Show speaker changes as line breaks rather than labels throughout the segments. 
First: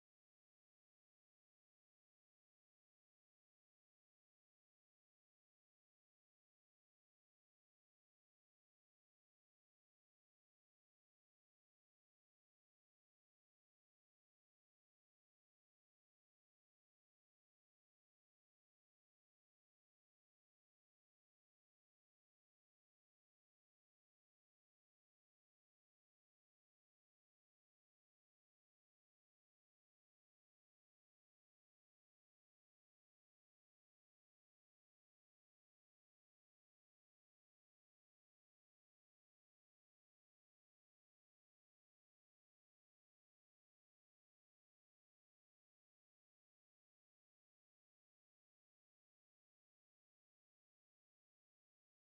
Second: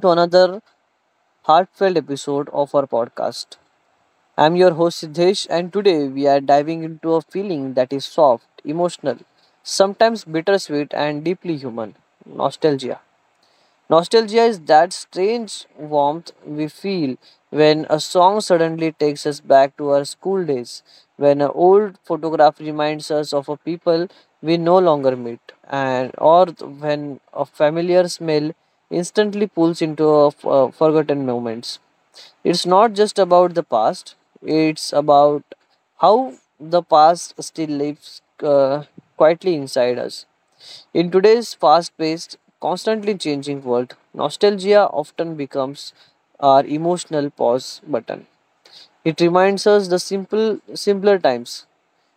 to another heartfelt episode of our podcast. I'm your host Siddhesh, and today we are diving into a feeling that is soft, emotional, sometimes bittersweet, and deeply human nostalgia. Nostalgia is that strange warmth we feel when a song suddenly takes us back to our school days, when an old photograph reminds us of a people we no longer meet, and or when a familiar smell instantly pulls into a forgotten moments. It's not just about the past; it's about how the past still lives quietly inside us. In today's fast paced, constantly changing world, nostalgia often becomes our emotional pause button. It reminds us the simpler times,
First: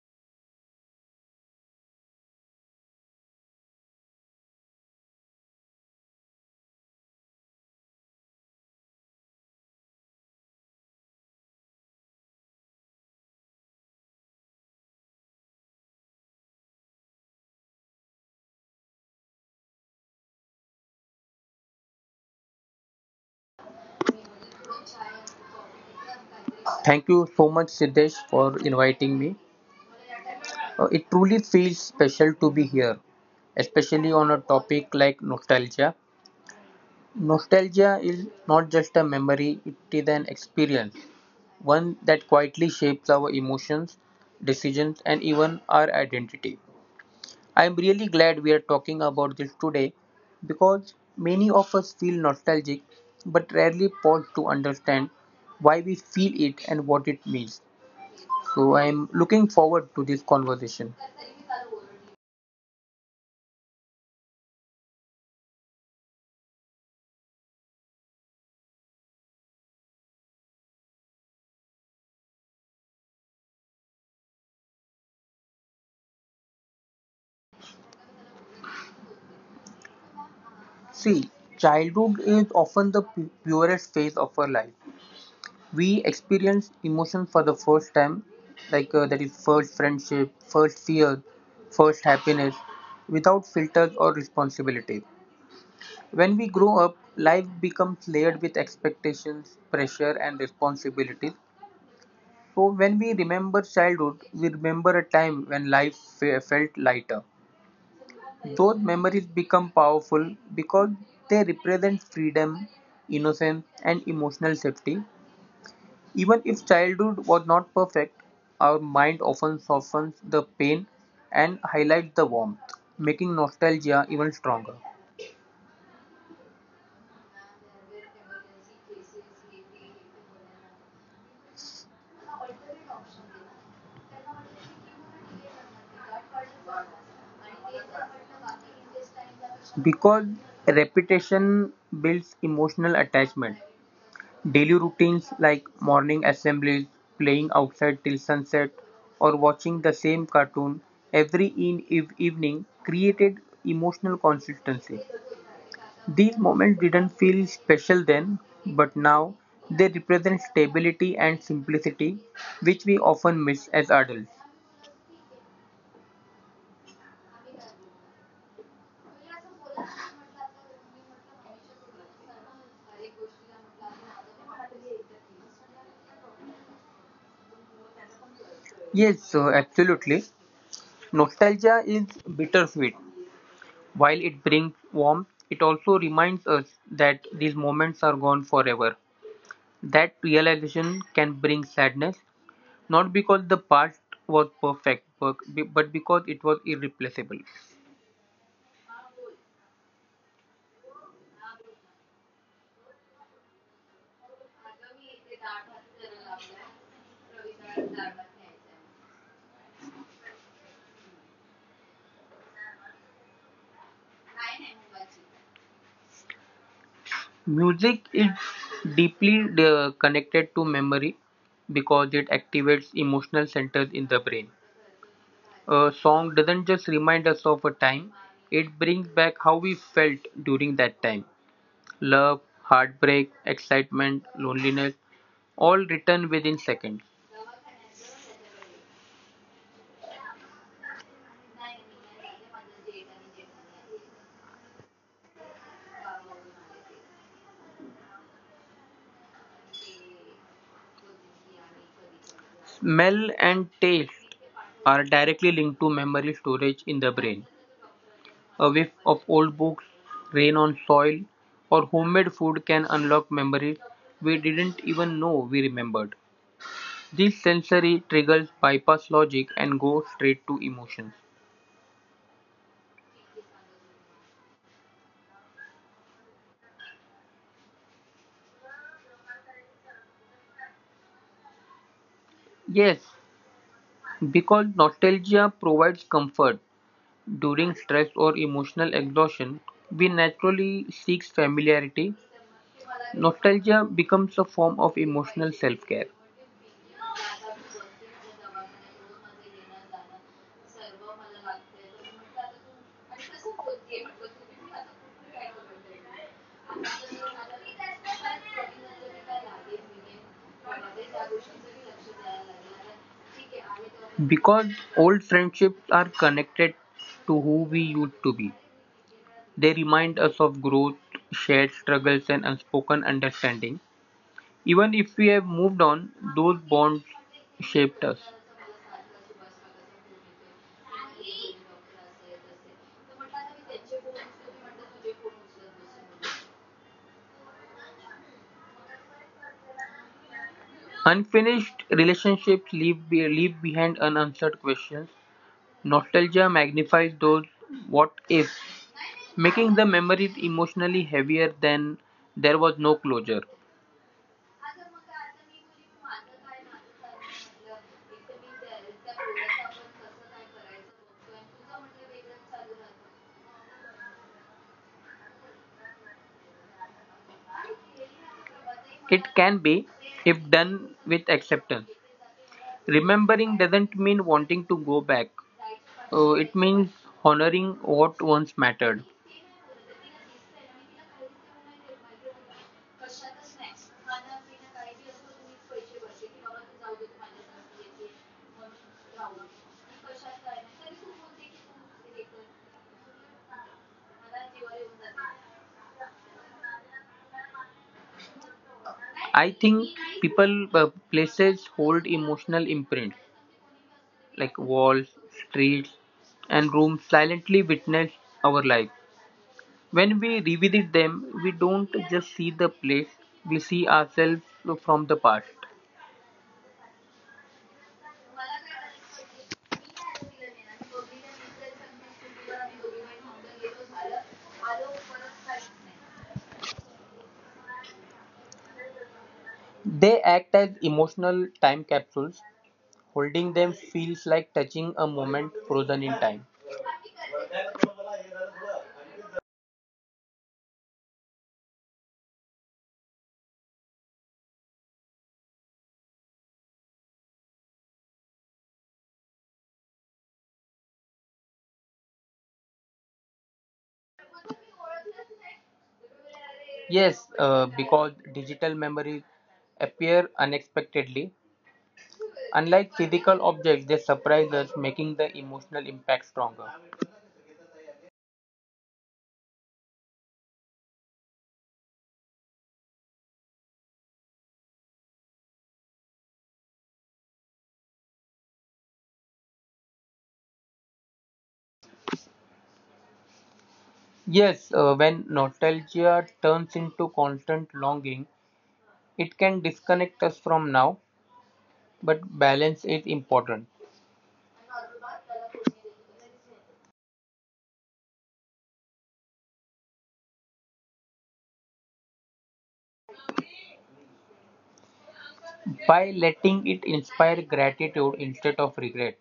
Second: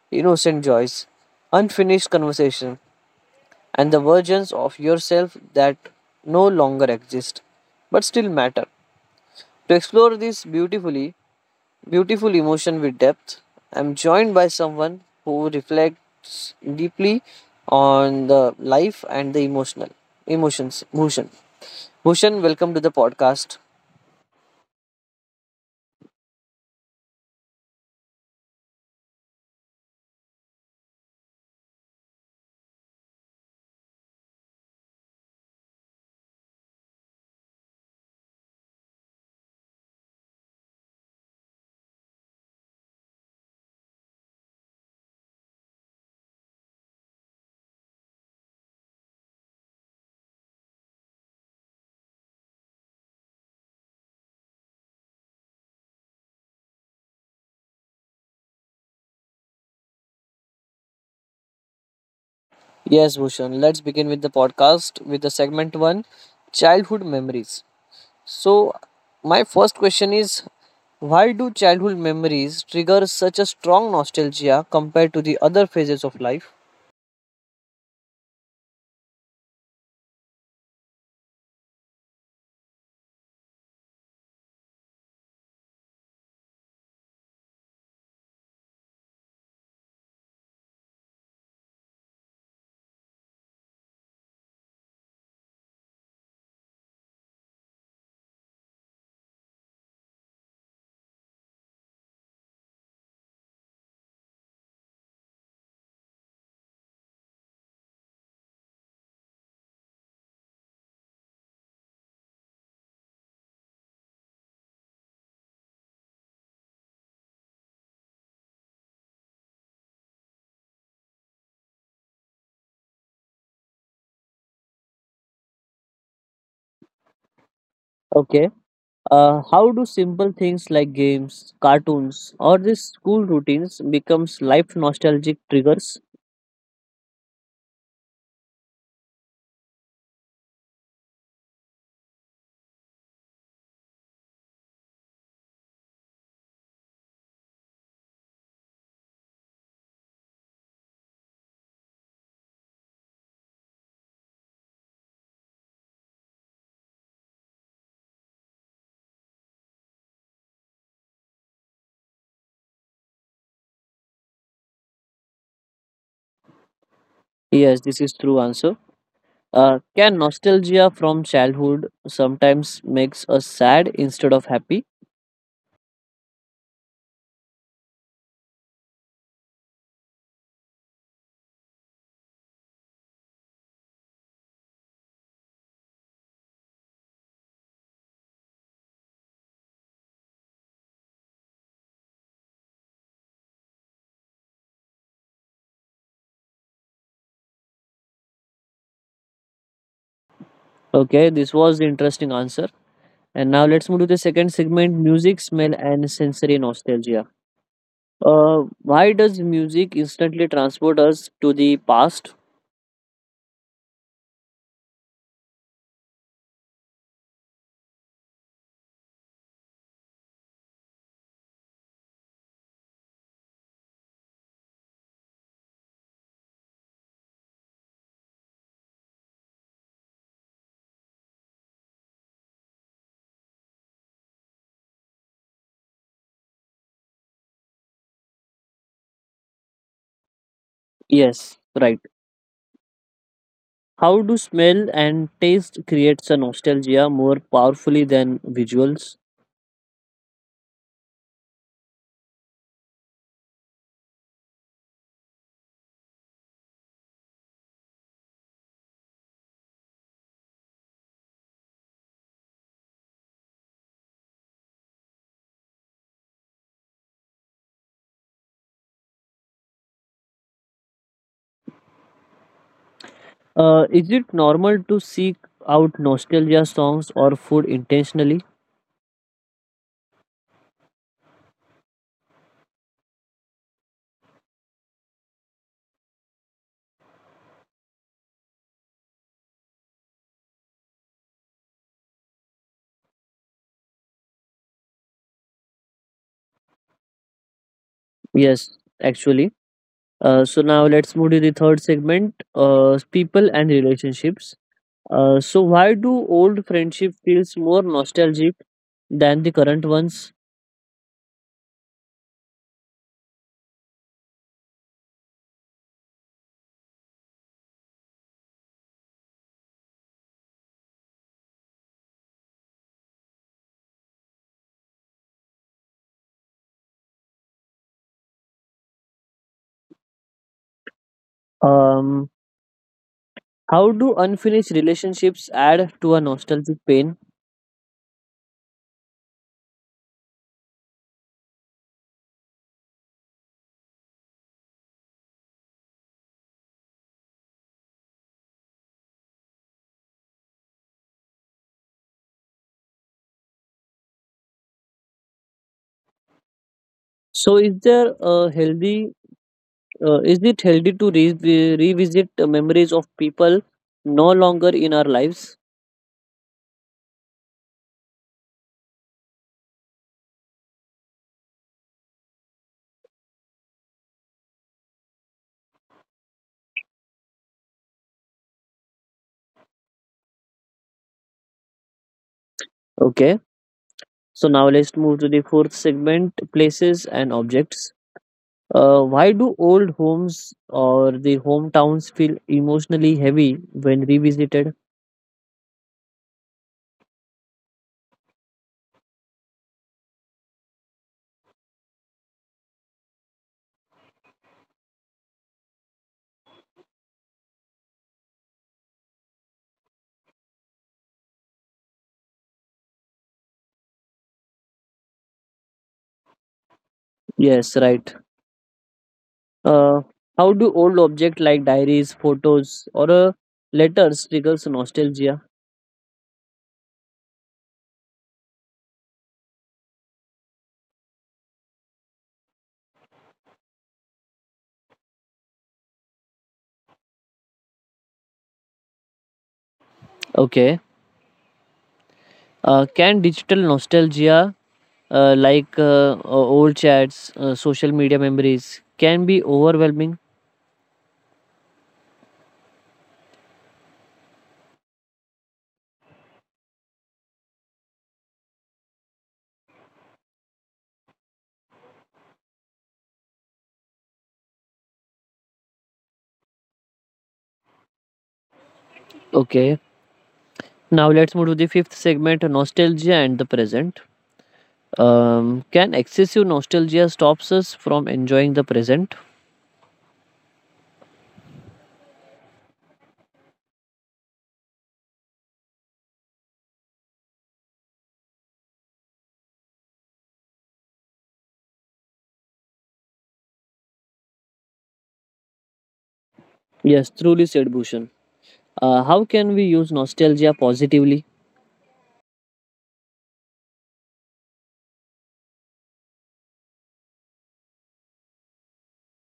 innocent joys, unfinished conversation, and the versions of yourself that no longer exist but still matter. To explore this beautiful emotion with depth. I'm joined by someone who reflects deeply on the life and the emotional emotions. Bhushan, welcome to the podcast.
Thank you so much, Siddesh, for inviting me. It truly feels special to be here, especially on a topic like nostalgia. Nostalgia is not just a memory, it is an experience, one that quietly shapes our emotions, decisions, and even our identity. I am really glad we are talking about this today because many of us feel nostalgic but rarely pause to understand why we feel it and what it means. So I'm looking forward to this conversation.
Yes, Bhushan. Let's begin with the podcast with the segment one, childhood memories. So, my first question is, why do childhood memories trigger such a strong nostalgia compared to the other phases of life?
See, childhood is often the purest phase of our life. We experience emotion for the first time, like that is first friendship, first fear, first happiness, without filters or responsibilities. When we grow up, life becomes layered with expectations, pressure, and responsibilities. So when we remember childhood, we remember a time when life felt lighter. Those memories become powerful because they represent freedom, innocence, and emotional safety. Even if childhood was not perfect, our mind often softens the pain and highlights the warmth, making nostalgia even stronger.
Okay. How do simple things like games, cartoons, or these school routines becomes life nostalgic triggers?
Because repetition builds emotional attachment, daily routines like morning assemblies, playing outside till sunset, or watching the same cartoon evening created emotional consistency. These moments didn't feel special then, but now they represent stability and simplicity, which we often miss as adults.
Yes, this is true answer. Can nostalgia from childhood sometimes makes us sad instead of happy?
Yes, absolutely. Nostalgia is bittersweet. While it brings warmth, it also reminds us that these moments are gone forever. That realization can bring sadness, not because the past was perfect, but because it was irreplaceable.
Okay, this was the interesting answer. And now let's move to the second segment: music, smell, and sensory nostalgia. Why does music instantly transport us to the past?
Music is deeply connected to memory because it activates emotional centers in the brain. A song doesn't just remind us of a time, it brings back how we felt during that time. Love, heartbreak, excitement, loneliness, all written within seconds.
Yes, right. How do smell and taste creates a nostalgia more powerfully than visuals?
Smell and taste are directly linked to memory storage in the brain. A whiff of old books, rain on soil, or homemade food can unlock memories we didn't even know we remembered. These sensory triggers bypass logic and go straight to emotions.
Is it normal to seek out nostalgia songs or food intentionally?
Yes, because nostalgia provides comfort during stress or emotional exhaustion, we naturally seek familiarity. Nostalgia becomes a form of emotional self care.
Yes, actually. So now let's move to the third segment: people and relationships. So why do old friendship feels more nostalgic than the current ones?
Because old friendships are connected to who we used to be. They remind us of growth, shared struggles, and unspoken understanding. Even if we have moved on, those bonds shaped us.
Um, how do unfinished relationships add to a nostalgic pain?
Unfinished relationships leave behind unanswered questions. Nostalgia magnifies those what ifs, making the memories emotionally heavier than there was no closure.
So is there a healthy is it healthy to revisit the memories of people no longer in our lives?
It can be, if done with acceptance. Remembering doesn't mean wanting to go back. It means honoring what once mattered.
Okay, so now let's move to the fourth segment places and objects. Why do old homes or the hometowns feel emotionally heavy when revisited?
I think people, uh, places hold emotional imprint, like walls, streets, and rooms silently witness our life. When we revisit them, we don't just see the place, we see ourselves from the past.
Yes, right. Uh, how do old objects like diaries, photos, or letters triggers nostalgia?
They act as emotional time capsules. Holding them feels like touching a moment frozen in time.
Okay. Can digital nostalgia old chats, social media memories can be overwhelming.
Yes, because digital memories appear unexpectedly. Unlike physical objects, they surprise us, making the emotional impact stronger.
Okay, now let's move to the fifth segment nostalgia and the present. Can excessive nostalgia stops us from enjoying the present?
Yes, when nostalgia turns into constant longing, it can disconnect us from now, but balance is important.
Yes, truly said Bhushan. How can we use nostalgia positively?
By letting it inspire gratitude instead of regret,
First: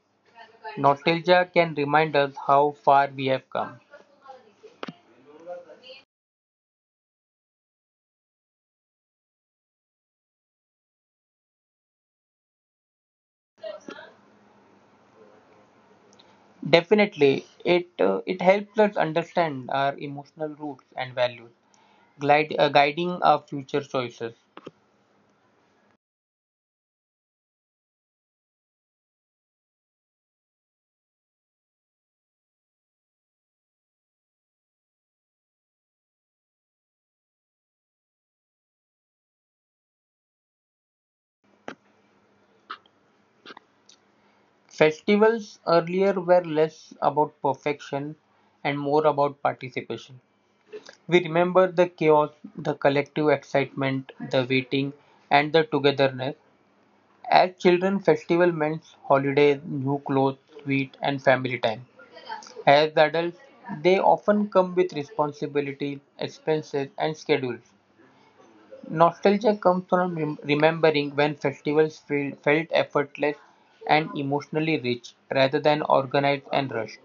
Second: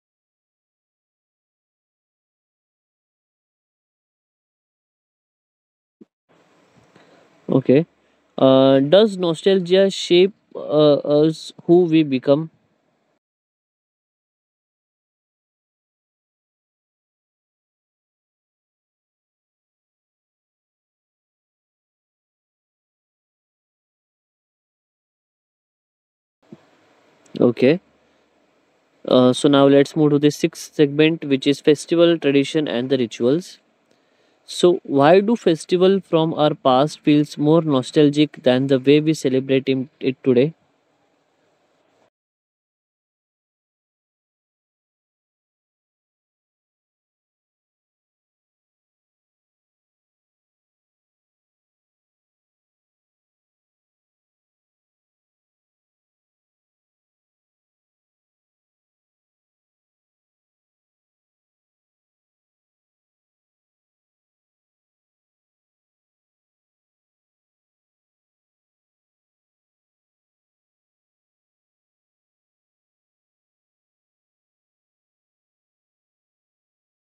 nostalgia can remind us how far we have come.
Okay. Does nostalgia shape us who we become?
Definitely, it helps us understand our emotional roots and values, guiding our future choices.
Okay. So now let's move to the sixth segment, which is festival tradition and the rituals. So, why do festival from our past feels more nostalgic than the way we celebrate it today?
Festivals earlier were less about perfection and more about participation. We remember the chaos, the collective excitement, the waiting, and the togetherness. As children, festival meant holidays, new clothes, sweet, and family time. As adults, they often come with responsibilities, expenses, and schedules. Nostalgia comes from remembering when festivals felt effortless and emotionally rich rather than organized and rushed.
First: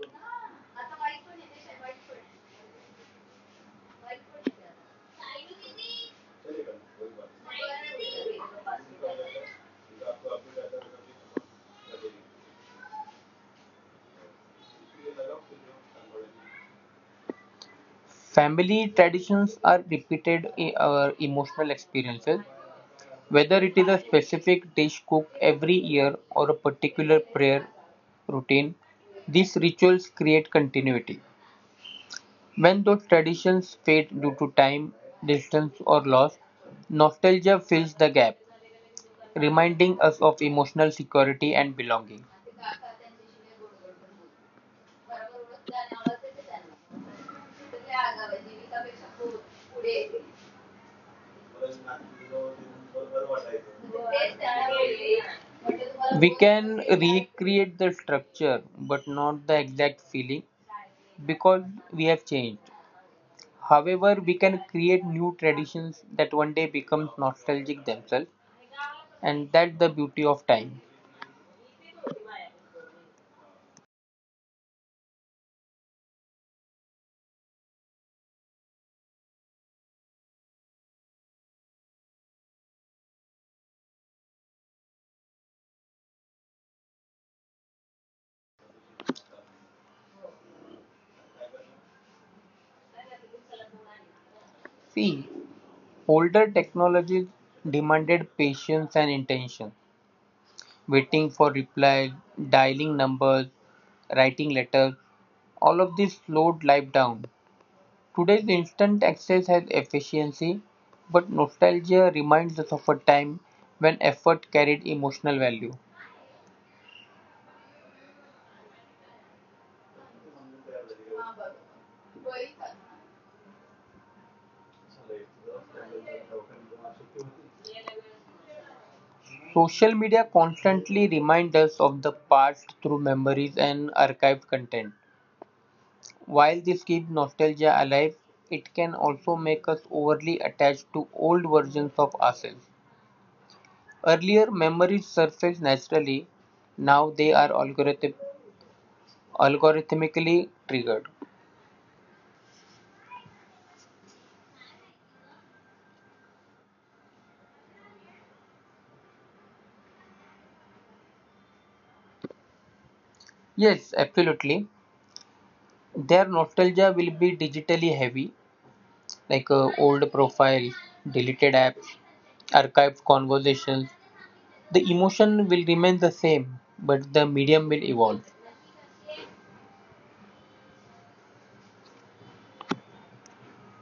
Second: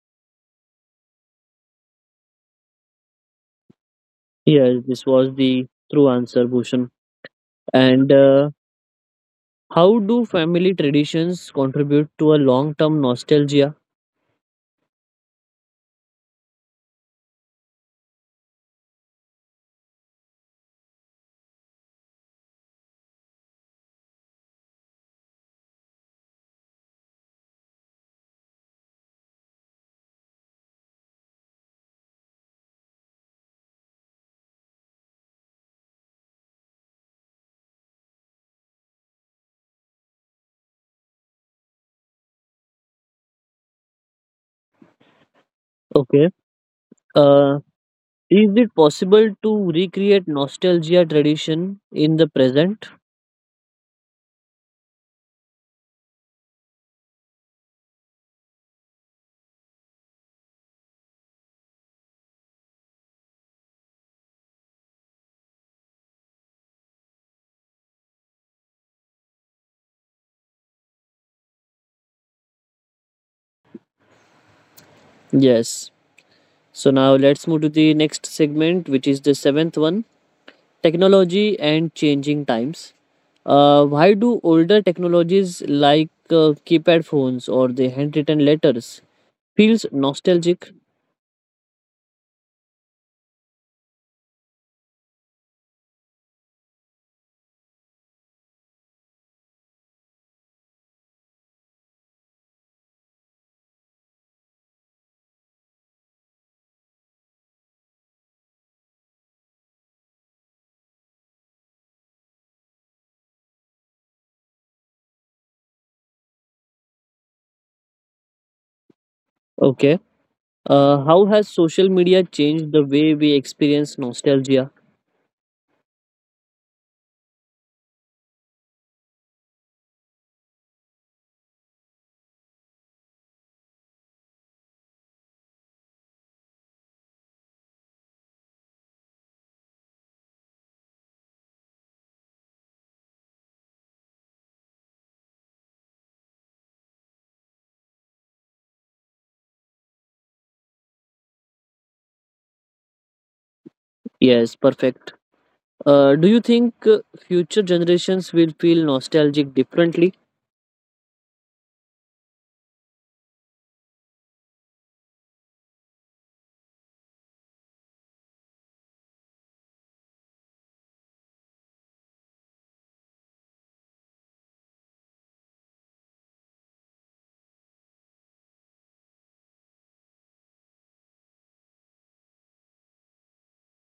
Yes, this was the true answer, Bhushan. And how do family traditions contribute to a long-term nostalgia?
Family traditions are repeated in our emotional experiences, whether it is a specific dish cooked every year or a particular prayer routine. These rituals create continuity. When those traditions fade due to time, distance, or loss, nostalgia fills the gap, reminding us of emotional security and belonging.
Okay. Uh, is it possible to recreate nostalgia tradition in the present?
We can recreate the structure but not the exact feeling because we have changed. However, we can create new traditions that one day become nostalgic themselves, and that's the beauty of time.
Yes. So now let's move to the next segment, which is the seventh one: technology and changing times. Why do older technologies like keypad phones or the handwritten letters feels nostalgic?
See, older technologies demanded patience and intention, waiting for reply, dialing numbers, writing letters, all of this slowed life down. Today's instant access has efficiency, but nostalgia reminds us of a time when effort carried emotional value.
Okay. How has social media changed the way we experience nostalgia?
Social media constantly reminds us of the past through memories and archived content. While this keeps nostalgia alive, it can also make us overly attached to old versions of ourselves. Earlier memories surfaced naturally, now they are algorithmically triggered.
Yes, perfect. Do you think future generations will feel nostalgic differently?
Yes, absolutely. Their nostalgia will be digitally heavy, like old profiles, deleted apps, archived conversations. The emotion will remain the same, but the medium will evolve.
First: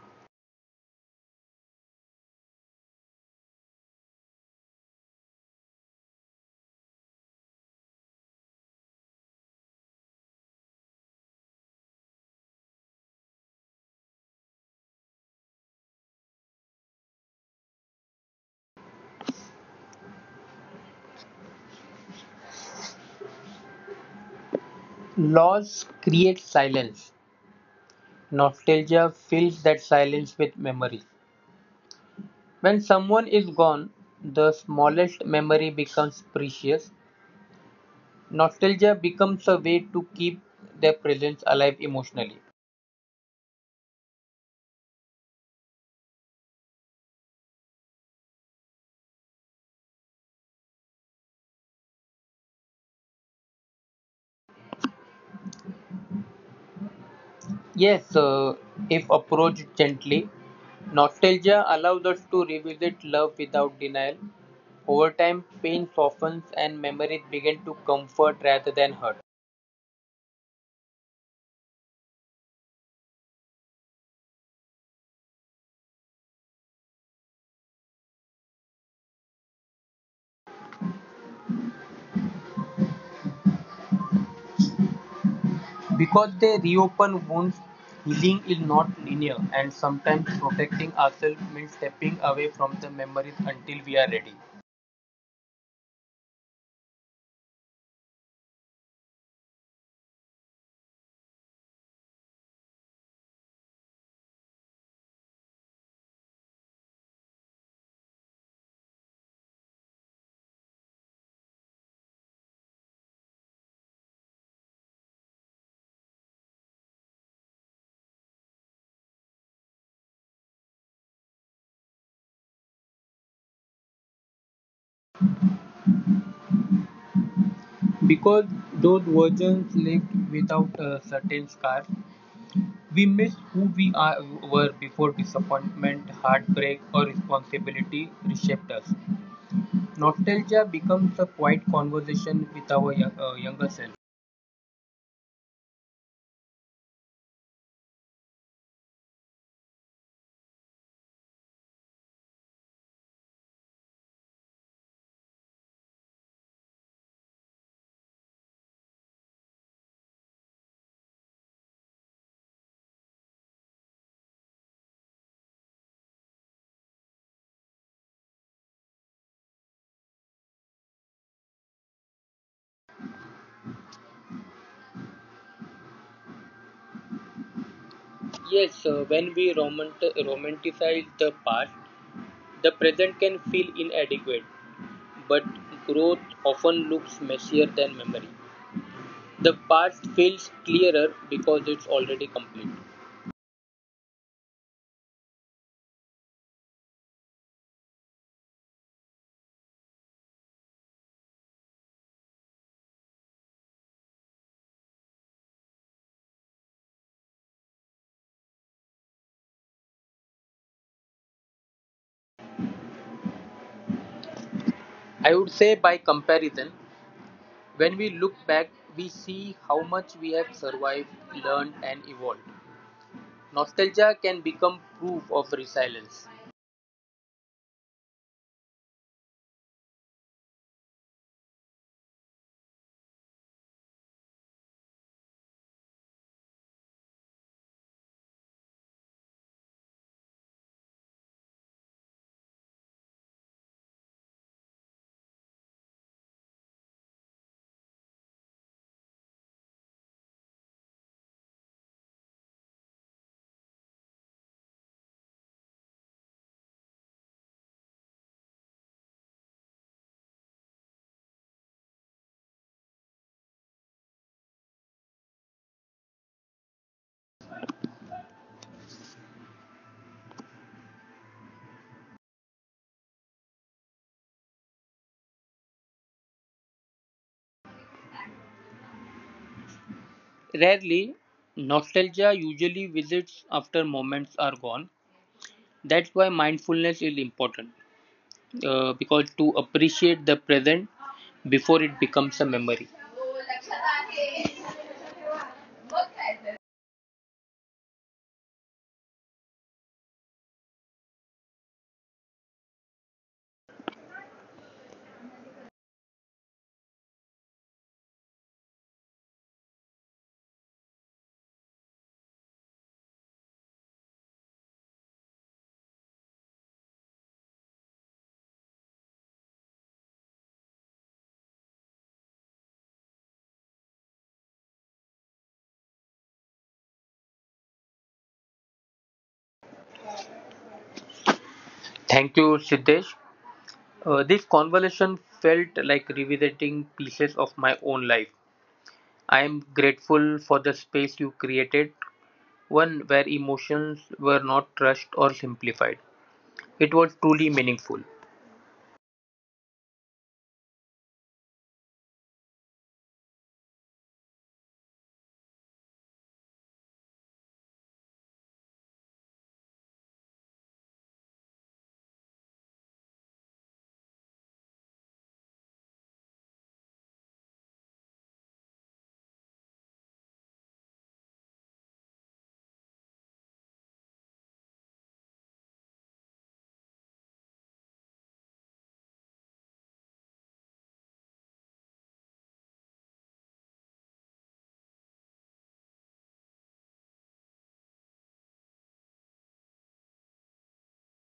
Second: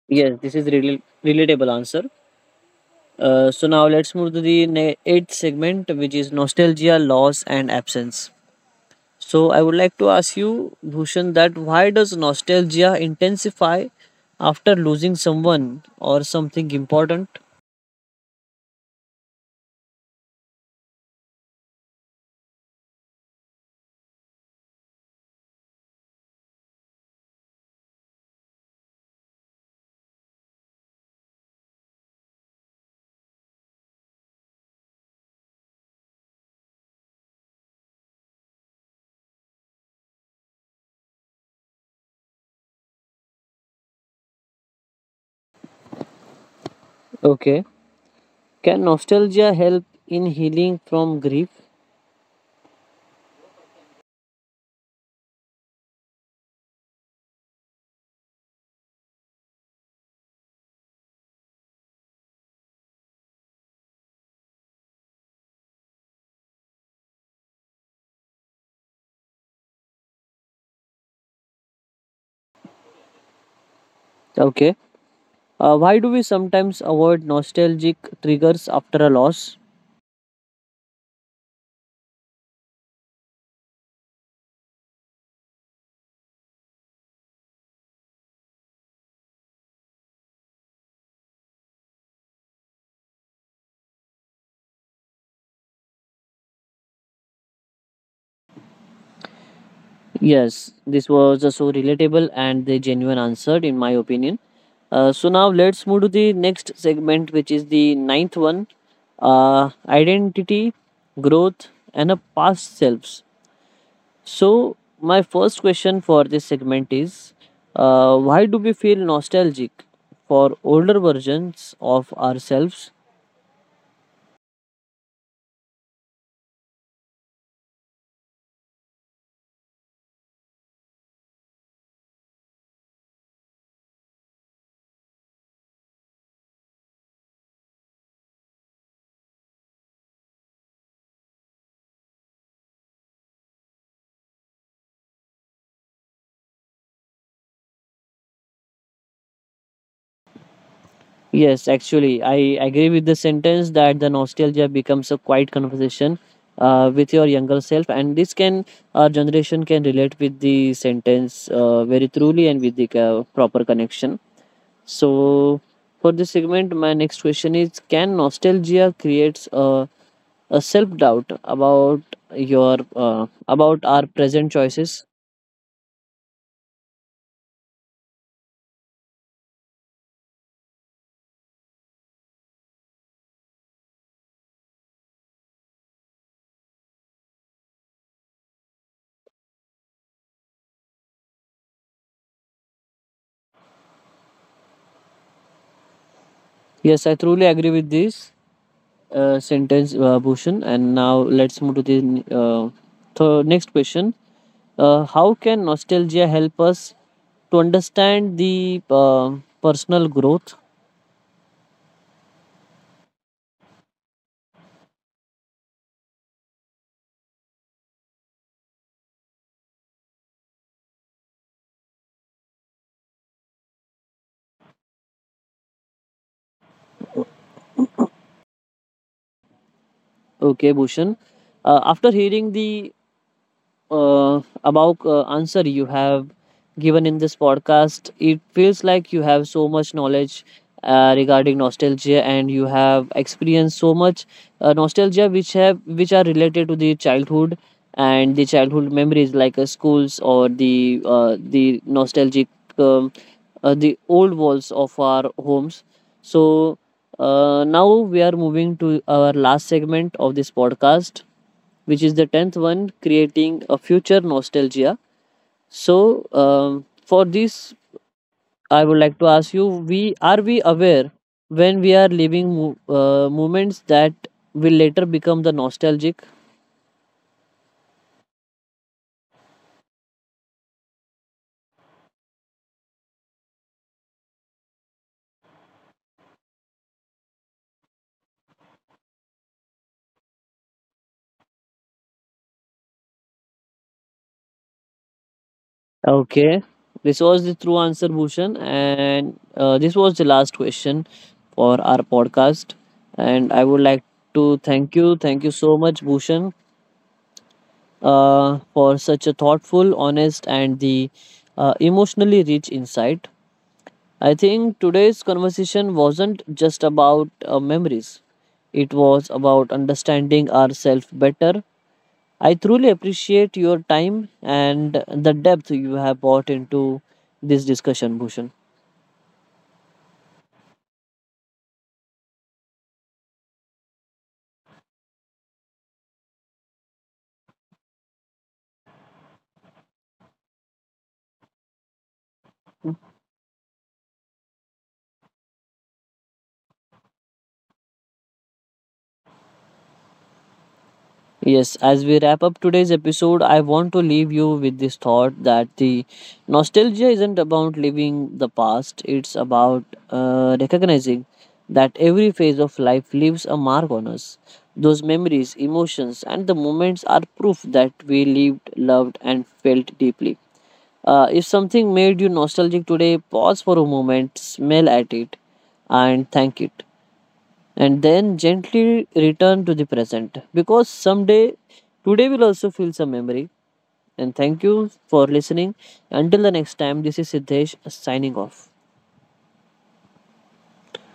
Yes, this is really relatable answer. So now let's move to the eighth segment, which is nostalgia, loss, and absence. So I would like to ask you, Bhushan, that why does nostalgia intensify after losing someone or something important?
Loss creates silence. Nostalgia fills that silence with memories. When someone is gone, the smallest memory becomes precious. Nostalgia becomes a way to keep their presence alive emotionally.
Okay. Can nostalgia help in healing from grief?
Yes, if approached gently, nostalgia allows us to revisit love without denial. Over time, pain softens and memories begin to comfort rather than hurt.
Okay. Why do we sometimes avoid nostalgic triggers after a loss?
Because they reopen wounds, healing is not linear, and sometimes protecting ourselves means stepping away from the memories until we are ready.
Yes, this was a so relatable and the genuine answer, in my opinion. So now let's move to the next segment, which is the ninth one, identity, growth, and a past selves. So my first question for this segment is, why do we feel nostalgic for older versions of ourselves.
Because those versions lived without a certain scars, we miss who were before disappointment, heartbreak, or responsibility reshaped us. Nostalgia becomes a quiet conversation with our younger self.
Yes, actually, I agree with the sentence that the nostalgia becomes a quiet conversation with your younger self, and this can our generation can relate with the sentence very truly and with the proper connection. So, for this segment, my next question is: Can nostalgia creates a self doubt about your about our present choices?
Yes, when we romanticize the past, the present can feel inadequate, but growth often looks messier than memory. The past feels clearer because it's already complete.
Yes, I truly agree with this sentence, Bhushan. And now let's move to the uh, next question. How can nostalgia help us to understand the personal growth?
I would say, by comparison, when we look back, we see how much we have survived, learned, and evolved. Nostalgia can become proof of resilience.
Okay, Bhushan. After hearing the above answer you have given in this podcast. It feels like you have so much knowledge regarding nostalgia, and you have experienced so much nostalgia which are related to the childhood and the childhood memories, like schools or the nostalgic um, the old walls of our homes. So. Now we are moving to our last segment of this podcast, which is the 10th one creating a future nostalgia. So, for this, I would like to ask you: we aware when we are living moments that will later become the nostalgic?
Rarely, nostalgia usually visits after moments are gone. That's why mindfulness is important, because to appreciate the present before it becomes a memory.
Okay, this was the true answer, Bhushan, and this was the last question for our podcast. And I would like to thank you so much, Bhushan, for such a thoughtful, honest, and the emotionally rich insight. I think today's conversation wasn't just about memories, it was about understanding ourselves better. I truly appreciate your time and the depth you have brought into this discussion, Bhushan.
Thank you, Siddesh. This conversation felt like revisiting pieces of my own life. I am grateful for the space you created, one where emotions were not rushed or simplified; it was truly meaningful.
Yes, as we wrap up today's episode, I want to leave you with this thought that the nostalgia isn't about living the past, it's about recognizing that every phase of life leaves a mark on us. Those memories, emotions, and the moments are proof that we lived, loved, and felt deeply. If something made you nostalgic today, pause for a moment, smell at it, and thank it and then gently return to the present because someday today will also feel some memory. And thank you for listening until the next time. This is Siddesh signing off.